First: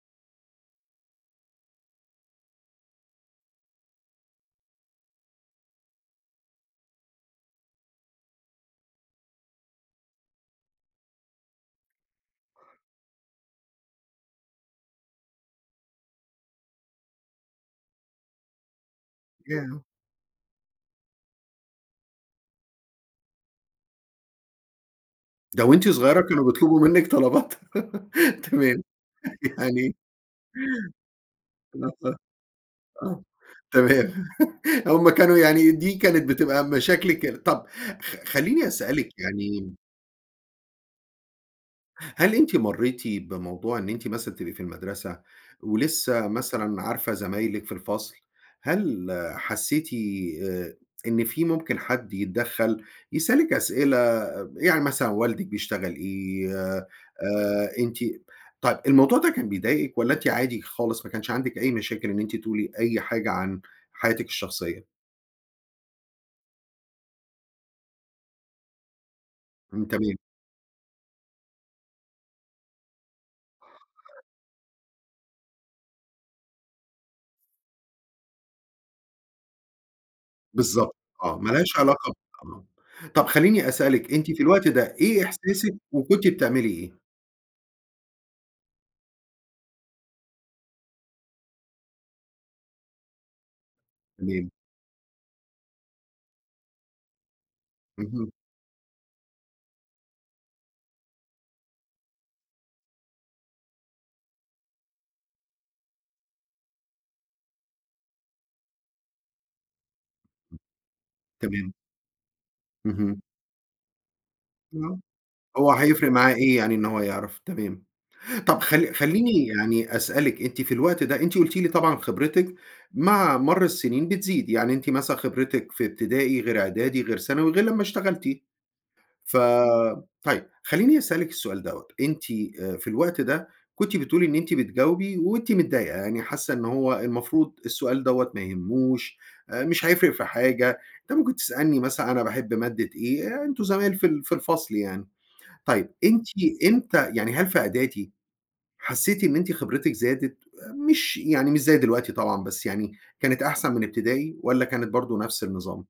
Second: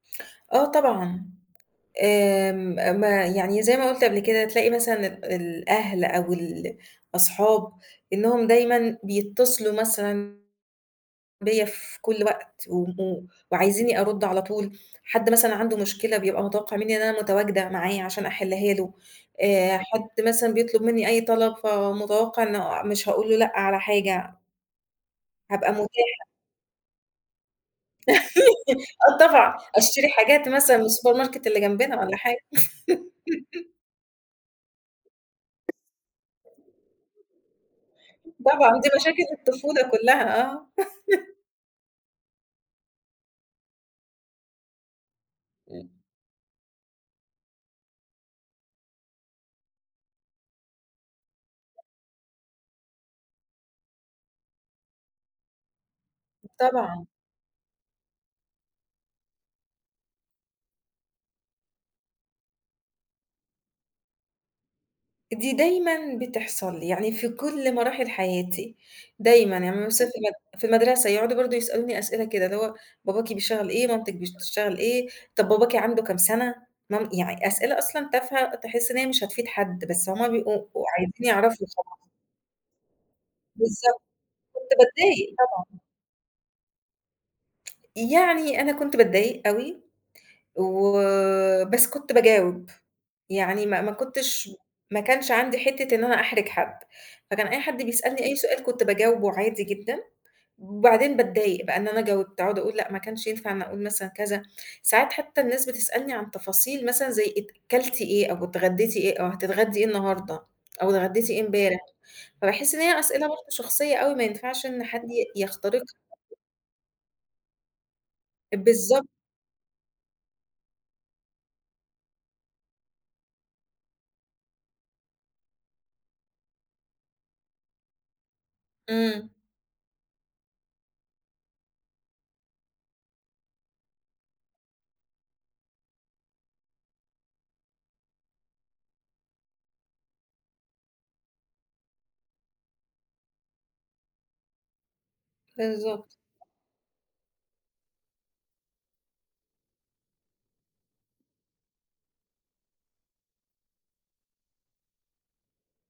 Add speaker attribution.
Speaker 1: آه طبعًا، آمم ما يعني زي ما قُلت قبل كده تلاقي مثلًا ال الأهل أو الأصحاب، إنهم دايمًا بيتصلوا مثلًا بيّا في كلّ وقت، و و وعايزيني أرُد على طول، حد مثلًا عنده مشكلة بيبقى متوقّع مِنّي إن أنا متواجدة معايا عشان أحلّها له، آآ
Speaker 2: ياه!
Speaker 1: حد مثلًا بيطلب مِنّي أي طلب فمتوقع إنه مش هاقول له لأ على حاجة.
Speaker 2: ده
Speaker 1: هابقى
Speaker 2: وأنتِ
Speaker 1: متاحة.
Speaker 2: صغيّرة كانوا بيطلبوا منِّك طلبات؟ تمام،
Speaker 1: آه طبعًا،
Speaker 2: يعني
Speaker 1: أشتري حاجات مثلًا من السوبر ماركت اللي جنبنا والّا
Speaker 2: [unintelligible]
Speaker 1: حاجة.
Speaker 2: آه، تمام، هُم كانوا يعني دي كانت بتبقى مشاكلِك ال طَب خ خلّيني
Speaker 1: طبعًا، دي
Speaker 2: أسألِك
Speaker 1: مشاكل
Speaker 2: يعني
Speaker 1: الطفولة كلّها، آه.
Speaker 2: هل أنتِ مرّيتِ بموضوع إن أنتِ مثلًا تبقي في المدرسة،
Speaker 1: إمم.
Speaker 2: ولسّه مثلًا عارفة زمايلِك في الفصل، هل حسّيتِ آآ إن في ممكن حد يتدخّل، يسألِك أسئلة ب يعني مثلًا والدِك بيشتغل إيه؟ آآ
Speaker 1: طبعًا.
Speaker 2: أنتِ طيب الموضوع ده كان بيضايقِك والّا أنتِ عادي خالص ما كانش عندِك أي مشاكل إن أنتِ تقولِي أي حاجة عن حياتِك الشخصية؟
Speaker 1: دي دايمًا بتحصل لي، يعني في كلّ مراحل حياتي، دايمًا يعني
Speaker 2: إمم،
Speaker 1: أمّا وصلت
Speaker 2: تمام.
Speaker 1: المد في المَدّرسة يقعدوا برضه يسألوني أسئلة كده، اللي هو باباكِ بيشتغل إيه، مامتِك بي تشتغل إيه؟ طَب باباكِ عنده كام سَنة؟ مام يعني أسئلة أصلًا تافهة تحس إن هي مش هتفيد حد، بس هُم بيبقوا
Speaker 2: بالضبط،
Speaker 1: وعايزين
Speaker 2: آه، ما
Speaker 1: يعرفوا
Speaker 2: لهاش
Speaker 1: وخلاص.
Speaker 2: علاقة ب آه، طَب خلّيني
Speaker 1: بالضبط،
Speaker 2: أسألِك أنتِ في الوقت
Speaker 1: كنت
Speaker 2: ده، إيه
Speaker 1: باضايِق
Speaker 2: إحساسِك
Speaker 1: طبعًا.
Speaker 2: وكنتِ بتعملي إيه؟
Speaker 1: يعني أنا كنت باتضايق أوي، وبس كُنت باجاوب، يعني ما ما كنتش
Speaker 2: تمام.
Speaker 1: ما كانش عندي حتّة إن أنا أحرج حد، فكان أي حد بيسألني
Speaker 2: اهم.
Speaker 1: أي سؤال كنت باجاوبه عادي جدًا، بعدين باتضايق بقى إن أنا جاوبت، أقعد أقُول لأ ما كانش ينفع إن أقُول مثلًا كذا، ساعات حتّى الناس بتسألني عن تفاصيل مثلًا زي أت كلتِ إيه؟ أو اتغدّيتِ إيه؟ أو هتتغدّي إيه النهارده؟
Speaker 2: [unintelligible]
Speaker 1: أو اتغدّيتِ إيه
Speaker 2: تمام.
Speaker 1: إمبارح؟ فباحس إن هي
Speaker 2: اهم.
Speaker 1: أسئلة برضه شخصية أوي ما ينفعش إن
Speaker 2: آه،
Speaker 1: حد ي
Speaker 2: هو
Speaker 1: يخترقها.
Speaker 2: هيفرِق معاه إيه يعني إن هو يعرف، تمام،
Speaker 1: أ
Speaker 2: طَب خ
Speaker 1: بالضبط.
Speaker 2: خلّيني يعني أسألِك أنتِ في الوقت ده، أنتِ قُلتِ لي طبعًا خبرتِك مع مَر السِنين بتزيد، يعني أنتِ مثلًا خبرتِك في ابتدائي غير إعدادي غير ثانوي غير لمّا اشتغلتِ،
Speaker 1: إمم.
Speaker 2: ف طيب، خلّيني أسألِك السؤال دوّة، أنتِ في الوقت ده كنتِ بتقولِي إن أنتِ بتجاوبي وأنتِ متضايقة، يعني حاسّة إن هو المفروض السؤال دوّة ما يهموش، مش هيفرِق في حاجة، طَب أنت ممكن تسألني مثلًا أنا باحب مادة إيه، أنتم زمايل في ال في الفصل يعني، طيب
Speaker 1: بالضبط.
Speaker 2: أنتِ إمتى يعني هل في اعدادي حسّيتِ إن أنتِ خبرتِك زادت، مش يعني مش زي دلوقتي طبعًا بس يعني، كانت أحسن من ابتدائي، والّا كانت برضه نفْس النظام؟